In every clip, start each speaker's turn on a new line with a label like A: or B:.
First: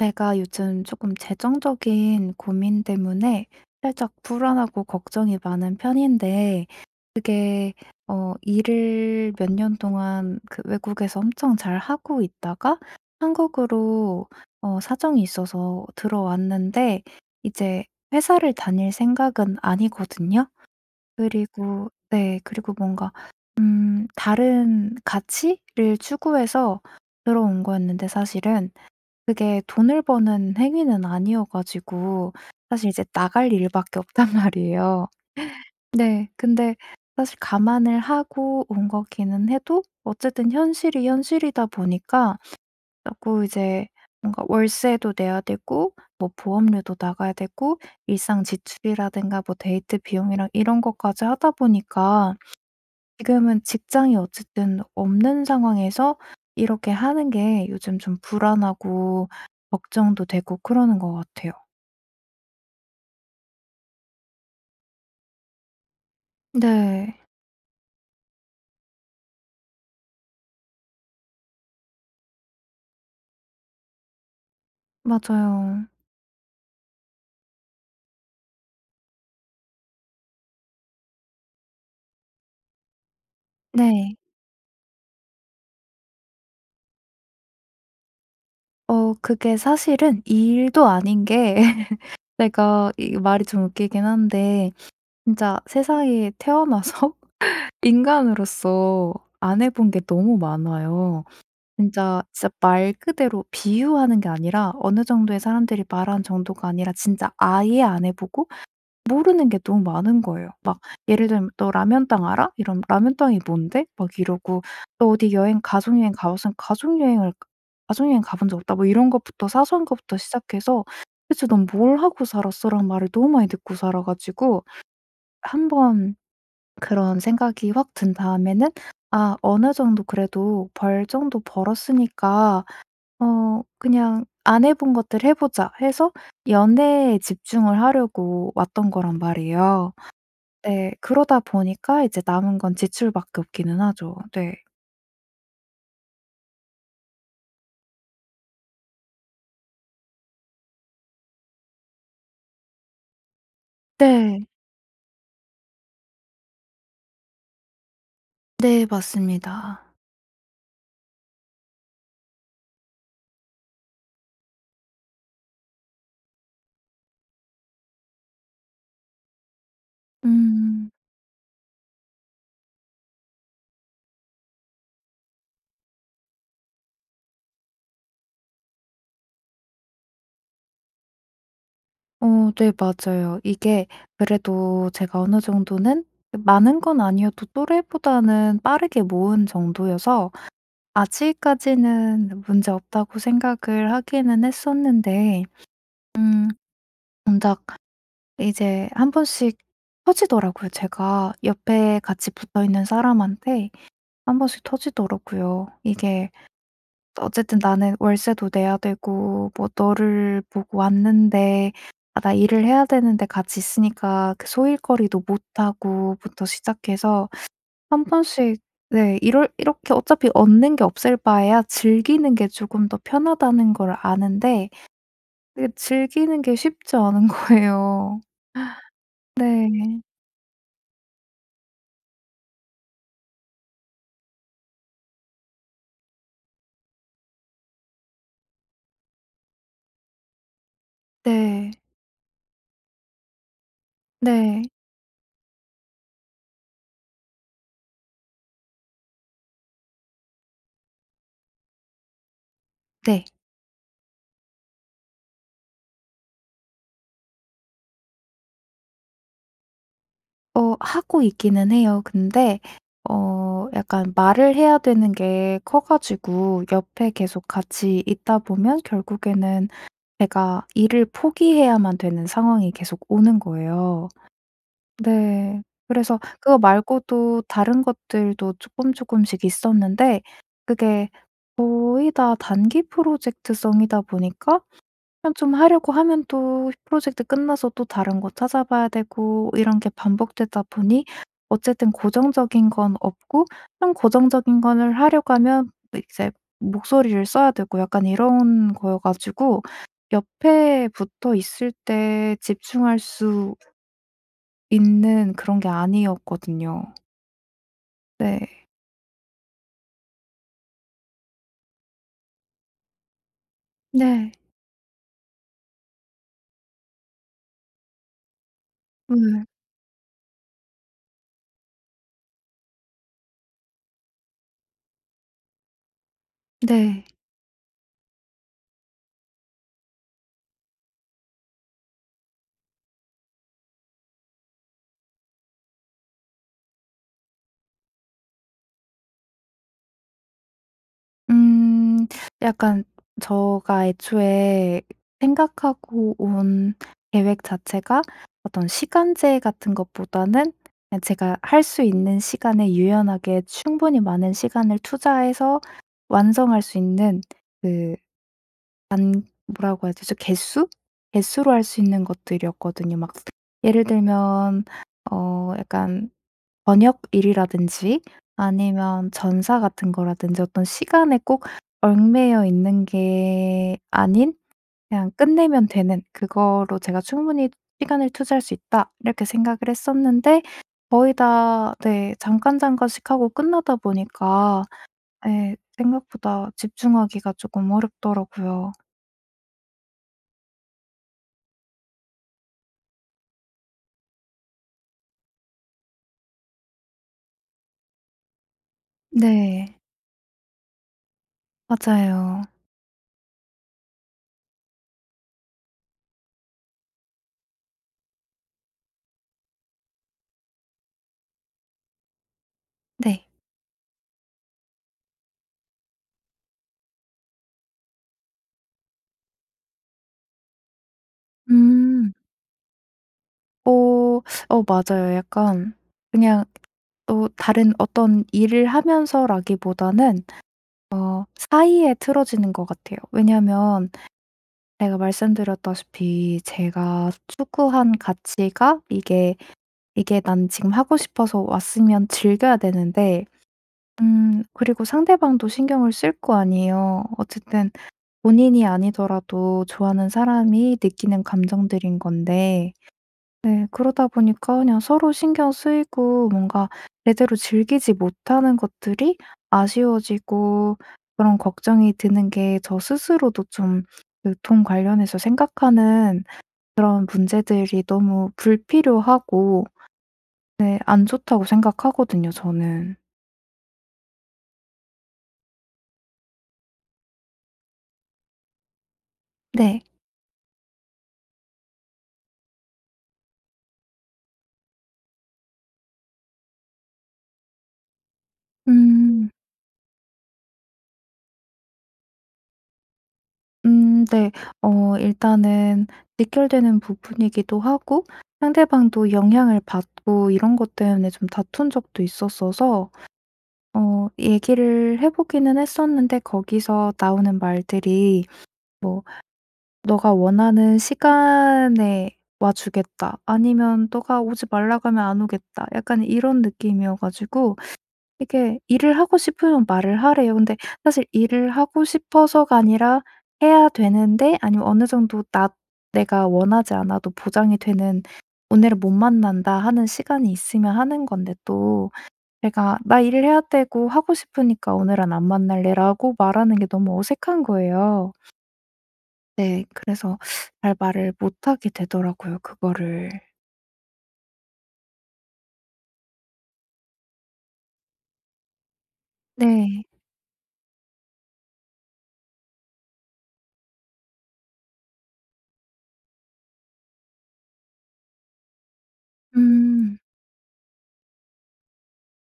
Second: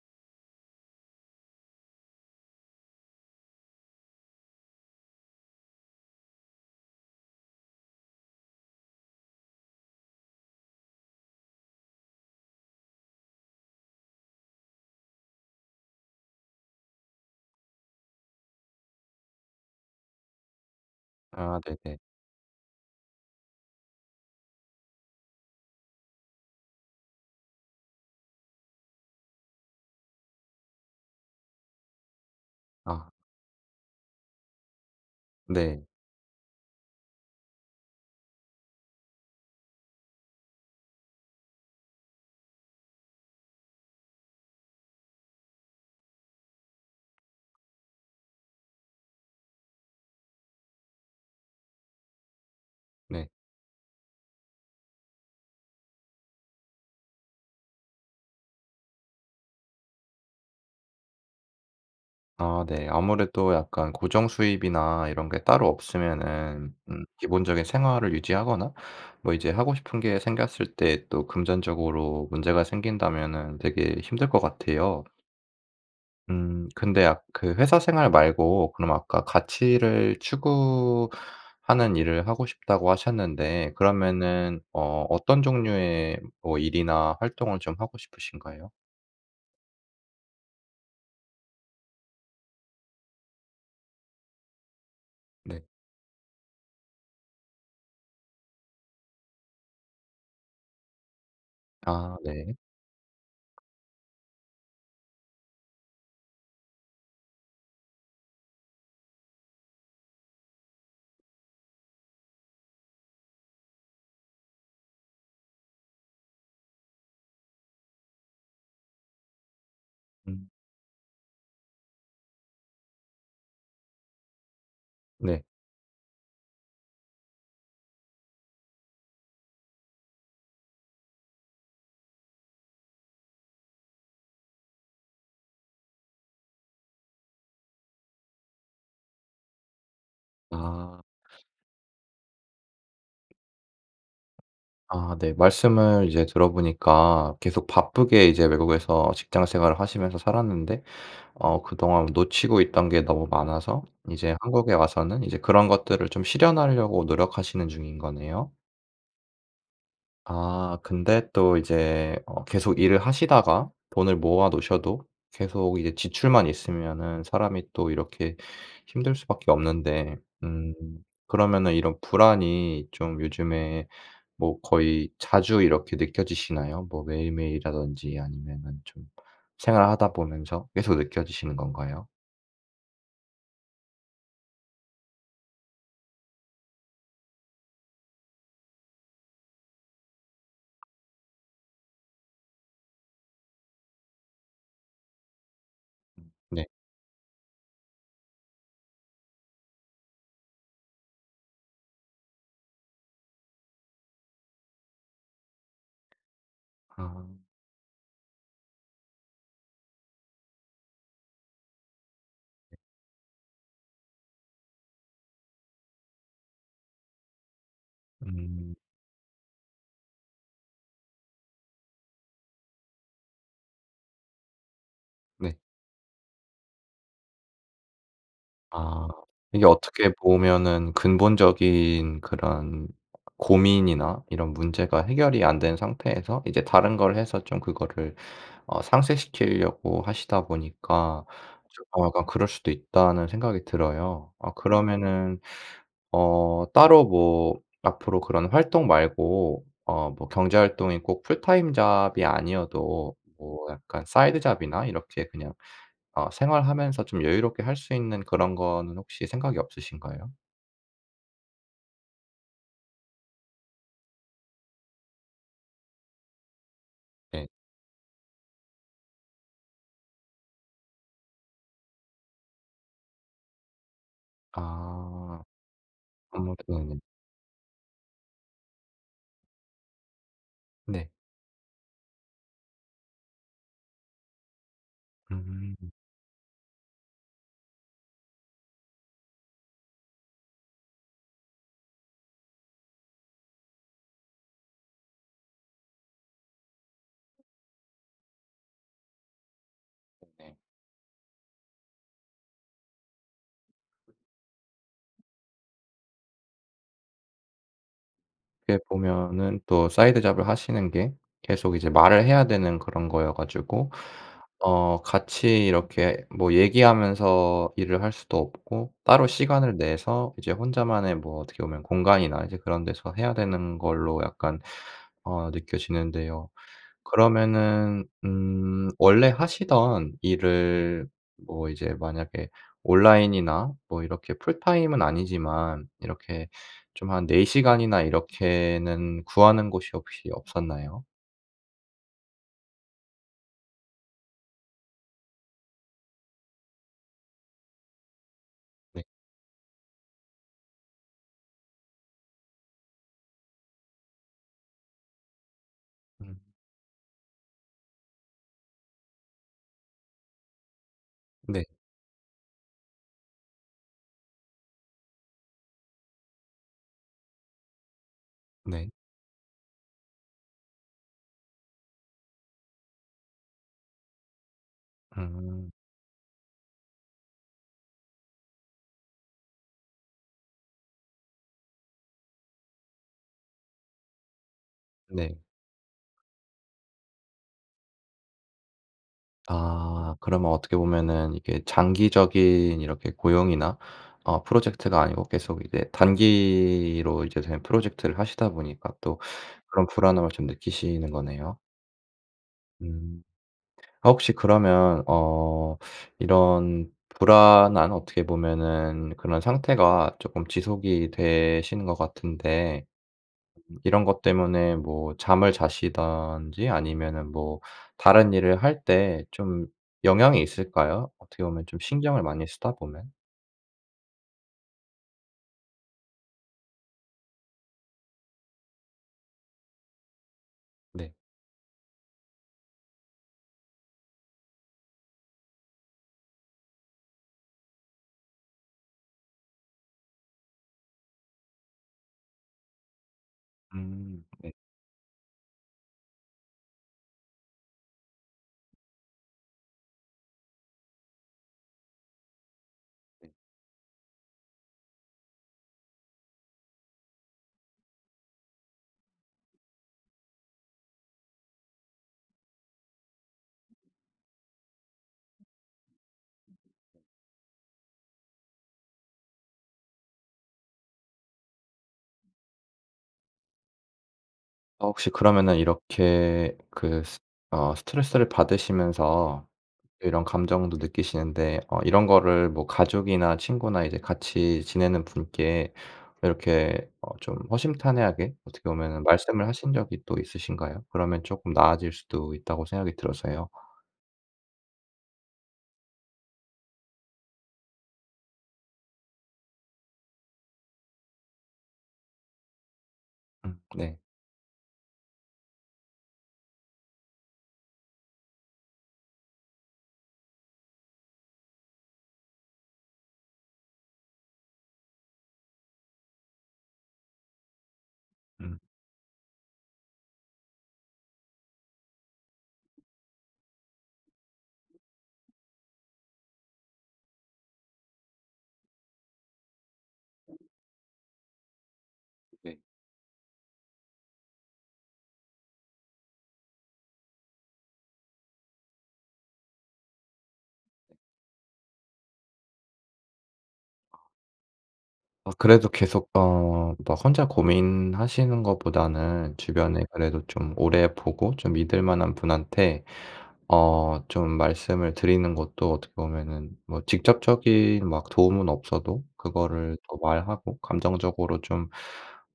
A: 제가 요즘 조금 재정적인 고민 때문에 살짝 불안하고 걱정이 많은 편인데 그게 어 일을 몇 년 동안 그 외국에서 엄청 잘 하고 있다가 한국으로 어 사정이 있어서 들어왔는데 이제 회사를 다닐 생각은 아니거든요.
B: 아
A: 그리고
B: 네네.
A: 네 그리고 뭔가 음 다른 가치를 추구해서 들어온 거였는데 사실은 그게 돈을 버는 행위는 아니어 가지고 사실 이제
B: 아.
A: 나갈 일 밖에 없단 말이에요.
B: 네.
A: 네. 근데 사실 감안을 하고 온 거기는 해도 어쨌든 현실이 현실이다 보니까 자꾸 이제 뭔가 월세도 내야 되고 뭐 보험료도 나가야 되고 일상 지출이라든가 뭐 데이트 비용이랑 이런 것까지 하다 보니까
B: 네.
A: 지금은 직장이 어쨌든 없는 상황에서 이렇게 하는 게 요즘 좀 불안하고 걱정도 되고 그러는것 같아요.
B: 아 네. 아무래도 약간 고정수입이나 이런 게 따로 없으면은 음
A: 네.
B: 기본적인 생활을 유지하거나 뭐 이제 하고 싶은 게 생겼을 때 또 금전적으로 문제가 생긴다면은 되게 힘들 것 같아요.
A: 맞아요.
B: 음. 근데 아 그 회사 생활 말고 그럼 아까 가치를 추구하는 일을 하고 싶다고 하셨는데
A: 네.
B: 그러면은 어 어떤 종류의 뭐 일이나 활동을 좀 하고 싶으신가요?
A: 어. 그게 사실은 일도 아닌게 제가 이 말이 좀 웃기긴 한데 진짜
B: 네.
A: 세상에 태어나서 인간으로서 안 해본 게 너무 많아요.
B: 아.
A: 진짜, 진짜
B: 네.
A: 말 그대로 비유하는 게 아니라 어느 정도의 사람들이 말한 정도가 아니라 진짜 아예 안 해보고 모르는 게 너무 많은 거예요. 막 예를 들면 "너 라면땅 알아?" 이러면 "라면땅이 뭔데?" 막 이러고 "너 어디 여행 가족 여행 가봤어?" "가족 여행을 가족 여행 가본 적 없다." 뭐 이런 것부터 사소한 것부터
B: 음.
A: 시작해서 "대체 넌 뭘 하고 살았어?" 라는 말을 너무 많이 듣고 살아 가지고
B: 네.
A: 1 번 그런 생각이 확 든 다음에는 '아 어느 정도 그래도 벌 정도 벌었으니까 어 그냥 안 해본 것들 해보자.' 해서 연애에 집중을 하려고 왔던 거란 말이에요. 네.
B: 아.
A: 그러다 보니까 이제 남은 건 지출 밖에 없기는 하죠. 네.
B: 아. 네. 말씀을 이제 들어보니까 계속 바쁘게 이제 외국에서 직장 생활을 하시면서 살았는데 어 그동안 놓치고 있던 게 너무 많아서 이제
A: 네.
B: 한국에 와서는 이제 그런 것들을 좀 실현하려고 노력하시는 중인 거네요.
A: 네. 맞습니다.
B: 아 근데 또 이제 어 계속 일을 하시다가 돈을 모아 놓으셔도 계속 이제 지출만 있으면은 사람이 또 이렇게 힘들 수밖에 없는데 음
A: 음.
B: 그러면은 이런 불안이 좀 요즘에 뭐 거의 자주 이렇게 느껴지시나요? 뭐 매일매일이라든지 아니면은 좀 생활하다 보면서 계속 느껴지시는 건가요?
A: 어. 네 맞아요. 이게 그래도 제가 어느 정도는 많은 건 아니어도 또래보다는 빠르게 모은 정도여서 '아직까지는 문제없다.'고 생각을 하기는 했었는데
B: 음.
A: 음
B: 네.
A: 정작 이제 1 번씩 터지더라고요. 제가 옆에 같이 붙어있는 사람한테 1 번씩 터지더라고요. 이게
B: 아.
A: 어쨌든 "나는 월세도 내야 되고 뭐 너를 보고 왔는데. 아 나 일을 해야 되는데 같이 있으니까 그 소일거리도 못 하고." 부터 시작해서 1 번씩
B: 음.
A: 네 이럴 이렇게 어차피 얻는 게 없을 바에야 즐기는 게 조금 더 편하다는 걸 아는데
B: 네.
A: 이게 즐기는 게 쉽지 않은 거예요.
B: 아. 이게
A: 네.
B: 어떻게 보면은 근본적인 그런 고민이나 이런 문제가 해결이 안 된 상태에서 이제 다른 걸 해서 좀 그거를 어 상쇄시키려고 하시다 보니까
A: 네.
B: 좀 어 약간 그럴 수도 있다는 생각이 들어요. 어
A: 네.
B: 그러면은 어 따로 뭐 앞으로 그런 활동 말고 어 뭐 경제 활동이 꼭 풀타임 잡이 아니어도
A: 네.
B: 뭐 약간 사이드 잡이나 이렇게 그냥 어 생활하면서 좀 여유롭게 할 수 있는 그런 거는 혹시 생각이 없으신가요?
A: 어. 하고 있기는 해요. 근데 어 약간 말을 해야 되는 게 커 가지고 옆에 계속
B: 네.
A: 같이 있다 보면 결국에는 제가 일을 포기해야만 되는 상황이 계속 오는 거예요.
B: 아.
A: 네. 그래서 그거
B: [unintelligible]
A: 말고도 다른 것들도 쪼끔쪼끔씩 있었는데
B: 네.
A: 그게 거의 다 단기 프로젝트성이다 보니까 그냥 좀
B: 음.
A: 하려고 하면 또 프로젝트 끝나서 또 다른 거 찾아봐야 되고 이런 게 반복되다 보니 어쨌든 고정적인 건 없고 그냥 고정적인 거를 하려고 하면 이제 목소리를 써야 되고 약간 이런 거여 가지고
B: 네.
A: 옆에 붙어 있을 때 집중할 수 있는 그런 게 아니었거든요. 네.
B: 그게 보면은 또 사이드잡을 하시는 게 계속 이제 말을 해야 되는 그런 거여 가지고
A: 네.
B: 어 같이 이렇게 뭐 얘기하면서 일을 할 수도 없고 따로
A: 예.
B: 시간을 내서 이제 혼자만의 뭐 어떻게 보면 공간이나 이제 그런 데서 해야 되는 걸로 약간 어 느껴지는데요.
A: 네.
B: 그러면은 음 원래 하시던 일을 뭐 이제 만약에 온라인이나 뭐 이렇게 풀타임은 아니지만 이렇게 좀 한 4 시간이나 이렇게는 구하는 곳이 혹시 없었나요?
A: 음. 약간 저가 애초에 생각하고 온 계획 자체가 어떤
B: 네.
A: 시간제 같은 것보다는 제가 할 수 있는 시간에 유연하게 충분히 많은 시간을 투자해서
B: 음.
A: 완성할 수 있는 그 단 뭐라고 하죠? 저 개수? 개수로 할
B: 네.
A: 수 있는 것들이었거든요. 막 예를 들면 어 약간 번역일이라든지
B: 네.
A: 아니면 전사 같은 거라든지 어떤 시간에 꼭 얽매여 있는 게 아닌 그냥 끝내면
B: 음.
A: 되는 그거로 '제가 충분히 시간을 투자할 수 있다.' 이렇게 생각을 했었는데 거의 다 네 잠깐, 잠깐씩 하고 끝나다 보니까
B: 네.
A: 예 생각보다 집중하기가 쪼끔 어렵더라요.
B: 아 그러면 어떻게 보면은 이게 장기적인 이렇게 고용이나 어 프로젝트가 아니고 계속 이제 단기로 이제 된 프로젝트를 하시다 보니까 또
A: 네.
B: 그런 불안함을 좀 느끼시는 거네요.
A: 맞아요.
B: 음. 어 혹시 그러면 어 이런 불안한 어떻게 보면은 그런 상태가 쪼끔 지속이 되시는 것 같은데
A: 네.
B: 이런 것 때문에 뭐 잠을 자시든지 아니면은 뭐 다른 일을 할 때 좀 영향이 있을까요? 어떻게 보면 좀
A: 음.
B: 신경을 많이 쓰다 보면?
A: 어 어 맞아요. 약간 그냥 어 다른 어떤 일을 하면서라기보다는
B: 네.
A: 어 사이에 틀어지는 것 같아요. 왜냐하면 제가 말씀 드렸다시피 제가 추구한 가치가 이게 이게 난 지금 하고 싶어서 왔으면 즐겨야 되는데
B: 음
A: 음
B: 네.
A: 그리고 상대방도 신경을 쓸 거 아니에요. 어쨌든 본인이 아니더라도 좋아하는 사람이 느끼는 감정들인 건데. 네 그러다 보니까 그냥 서로 신경 쓰이고 뭔가 제대로 즐기지 못하는 것들이 아쉬워지고 그런 걱정이 드는 게 저 스스로도 좀 유통 관련해서 생각하는 그런 문제들이 너무 불필요하고 네 안 좋다고 생각하거든요 저는.
B: 어 혹시 그러면은 이렇게 그 스 어 스트레스를 받으시면서
A: 네.
B: 이런 감정도 느끼시는데 어 이런 거를 뭐 가족이나 친구나 이제 같이 지내는 분께 이렇게 어 좀 허심탄회하게 어떻게 보면은
A: 음.
B: 말씀을 하신 적이 또 있으신가요? 그러면 쪼끔 나아질 수도 있다고 생각이 들어서요.
A: 음, 네. 어 일단은 직결되는 부분이기도 하고 상대방도 영향을 받고 이런 것 때문에 좀 다툰 적도 있었어서
B: 음. 네.
A: 어 얘기를 해 보기는 했었는데 거기서 나오는 말들이 뭐 "너가 원하는 시간에 와주겠다." 아니면 "너가 오지 말라고 하면 안 오겠다." 약간 이런 느낌이어 가지고 이게 일을 하고 싶으면 말을 하래요. 근데 사실 일을 하고 싶어서가 아니라 해야 되는데 아니면 어느 정도 나 내가 원하지 않아도 보장이 되는 '오늘은 못 만난다.' 하는 시간이 있으면 하는 건데 또
B: 네.
A: 내가 "나 일을 해야 되고 하고 싶으니까 오늘은 안 만날래."라고 말하는 게 너무 어색한 거예요. 네. 그래서 잘 말을 못하게 되더라고요 그거를.
B: 어. 그래도 계속 어 뭐 혼자 고민하시는 것보다는
A: 네.
B: 주변에 그래도 좀 오래 보고 좀 믿을 만한 분한테 어 좀 말씀을 드리는 것도 어떻게 보면은 뭐 직접적인 막 도움은 없어도 그거를 또
A: 음.
B: 말하고 감정적으로 좀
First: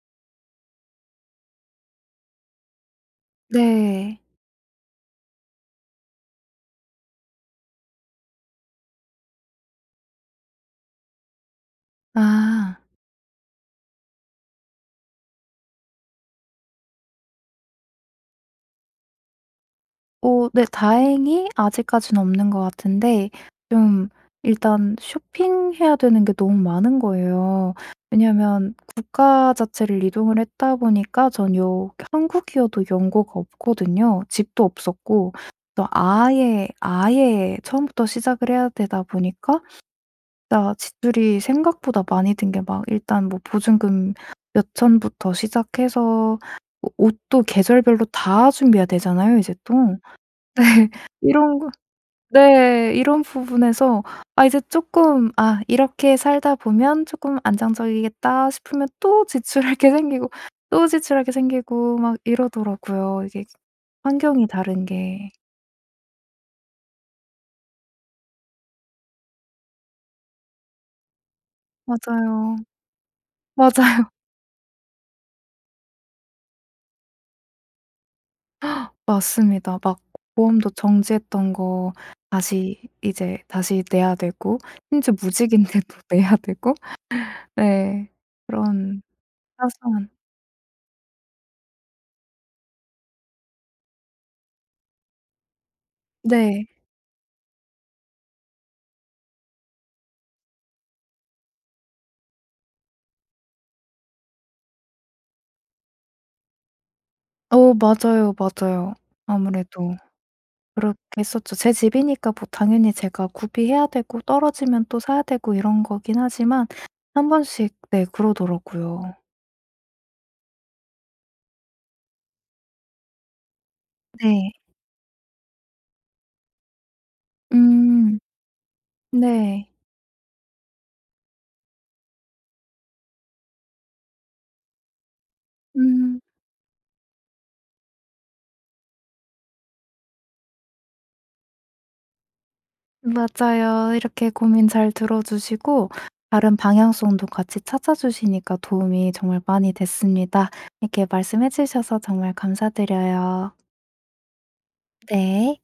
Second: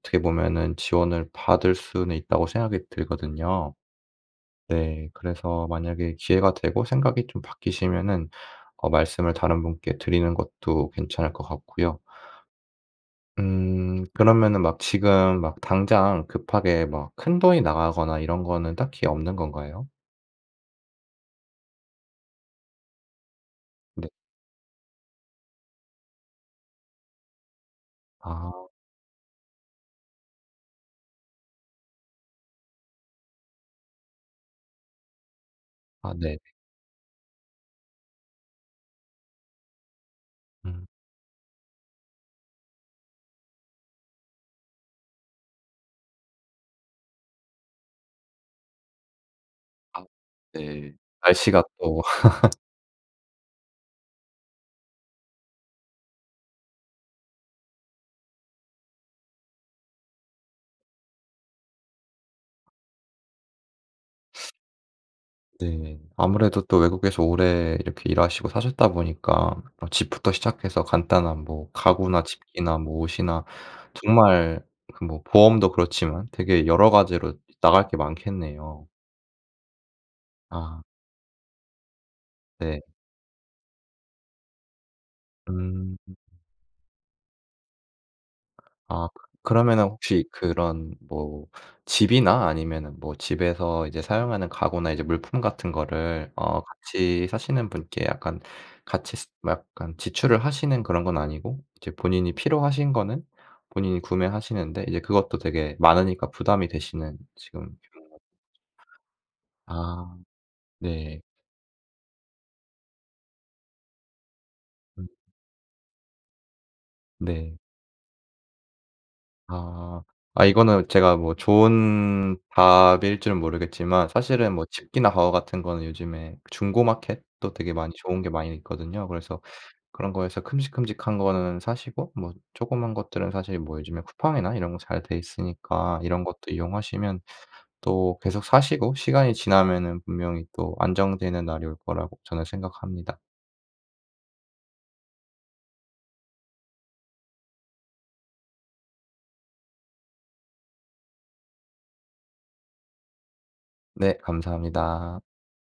B: 어떻게 보면은 지원을 받을 수는 있다고 생각이 들거든요.
A: 네.
B: 네. 그래서 만약에 기회가 되고 생각이 좀 바뀌시면은 어 말씀을 다른 분께 드리는 것도 괜찮을 것 같고요.
A: 아.
B: 음. 그러면은 막 지금 막 당장 급하게 막 큰 돈이 나가거나 이런 거는 딱히 없는 건가요?
A: 어. 네 다행히 아직까지는 없는 것 같은데
B: 네.
A: 좀 일단 쇼핑해야 되는 게 너무 많은 거예요.
B: 아.
A: 왜냐하면 국가 자체를 이동을 했다 보니까 전 요 한국이어도 연고가 없거든요. 집도 없었고
B: 아 네네.
A: 아예, 아예 처음부터 시작을 해야 되다 보니까 나
B: 음.
A: 지출이 생각보다 많이 든 게 막 일단 뭐 보증금 몇 천부터 시작해서 오 옷도 계절별로 다 준비해야 되잖아요 이제 또.
B: 아.
A: 네.
B: 네.
A: 이런
B: 날씨가
A: 거
B: 또.
A: 네. 이런 부분에서 아 이제 쪼끔 '아 이렇게 살다 보면 쪼끔 안정적이겠다.' 싶으면 또 지출할 게 생기고 또 지출할 게 생기고 막 이러더라고요. 이게 환경이 다른 게.
B: 네. 아무래도 또 외국에서 오래 이렇게 일하시고 사셨다 보니까 어 집부터 시작해서 간단한 뭐 가구나
A: 맞아요.
B: 집기나 뭐 옷이나
A: 맞아요.
B: 정말 그 뭐 보험도 그렇지만 되게 여러 가지로 나갈 게 많겠네요.
A: 맞습니다. 막 보험도
B: 아.
A: 정지했던 거 다시
B: 네.
A: 이제 다시 내야 되고 심지어 무직인데도
B: 음.
A: 내야 되고. 네. 그런
B: 아. 그러면은
A: 사소한
B: 혹시 그런 뭐 집이나 아니면은 뭐 집에서 이제 사용하는 가구나 이제 물품 같은 거를 어
A: 네.
B: 같이 사시는 분께 약간 같이 쓰 막 약간 지출을 하시는 그런 건 아니고 이제 본인이 필요하신 거는 본인이 구매하시는데 이제 그것도 되게 많으니까 부담이 되시는 지금
A: 어.
B: [unintelligible]
A: 맞아요, 맞아요. 아무래도
B: 아.
A: 그렇게
B: 네.
A: 했었죠. 제 집이니까 뭐 당연히 제가 구비해야 되고 떨어지면 또
B: 음.
A: 사야 되고 이런 거긴 하지만 1
B: 네.
A: 번씩 네 그러더라고요.
B: 아. 아 이거는 제가 뭐 좋은 답일 줄은 모르겠지만
A: 네.
B: 사실은 뭐 집기나 가구 같은 거는 요즘에 중고 마켓도 되게 많이
A: 음.
B: 좋은 게 많이 있거든요. 그래서
A: 네.
B: 그런 거에서 큼직큼직한 거는 사시고 뭐 조그만 것들은 사실 뭐 요즘에 쿠팡이나 이런 거 잘 돼 있으니까
A: 음.
B: 이런 것도 이용하시면 또 계속 사시고 시간이 지나면은 분명히 또 안정되는 날이 올 거라고 저는 생각합니다.
A: 맞아요. 이렇게 고민 잘 들어 주시고 다른 방향성도 같이 찾아 주시니까 도움이 정말 많이 됐습니다. 이렇게 말씀해 주셔서 정말 감사드려요.
B: 네. 감사합니다.
A: 네.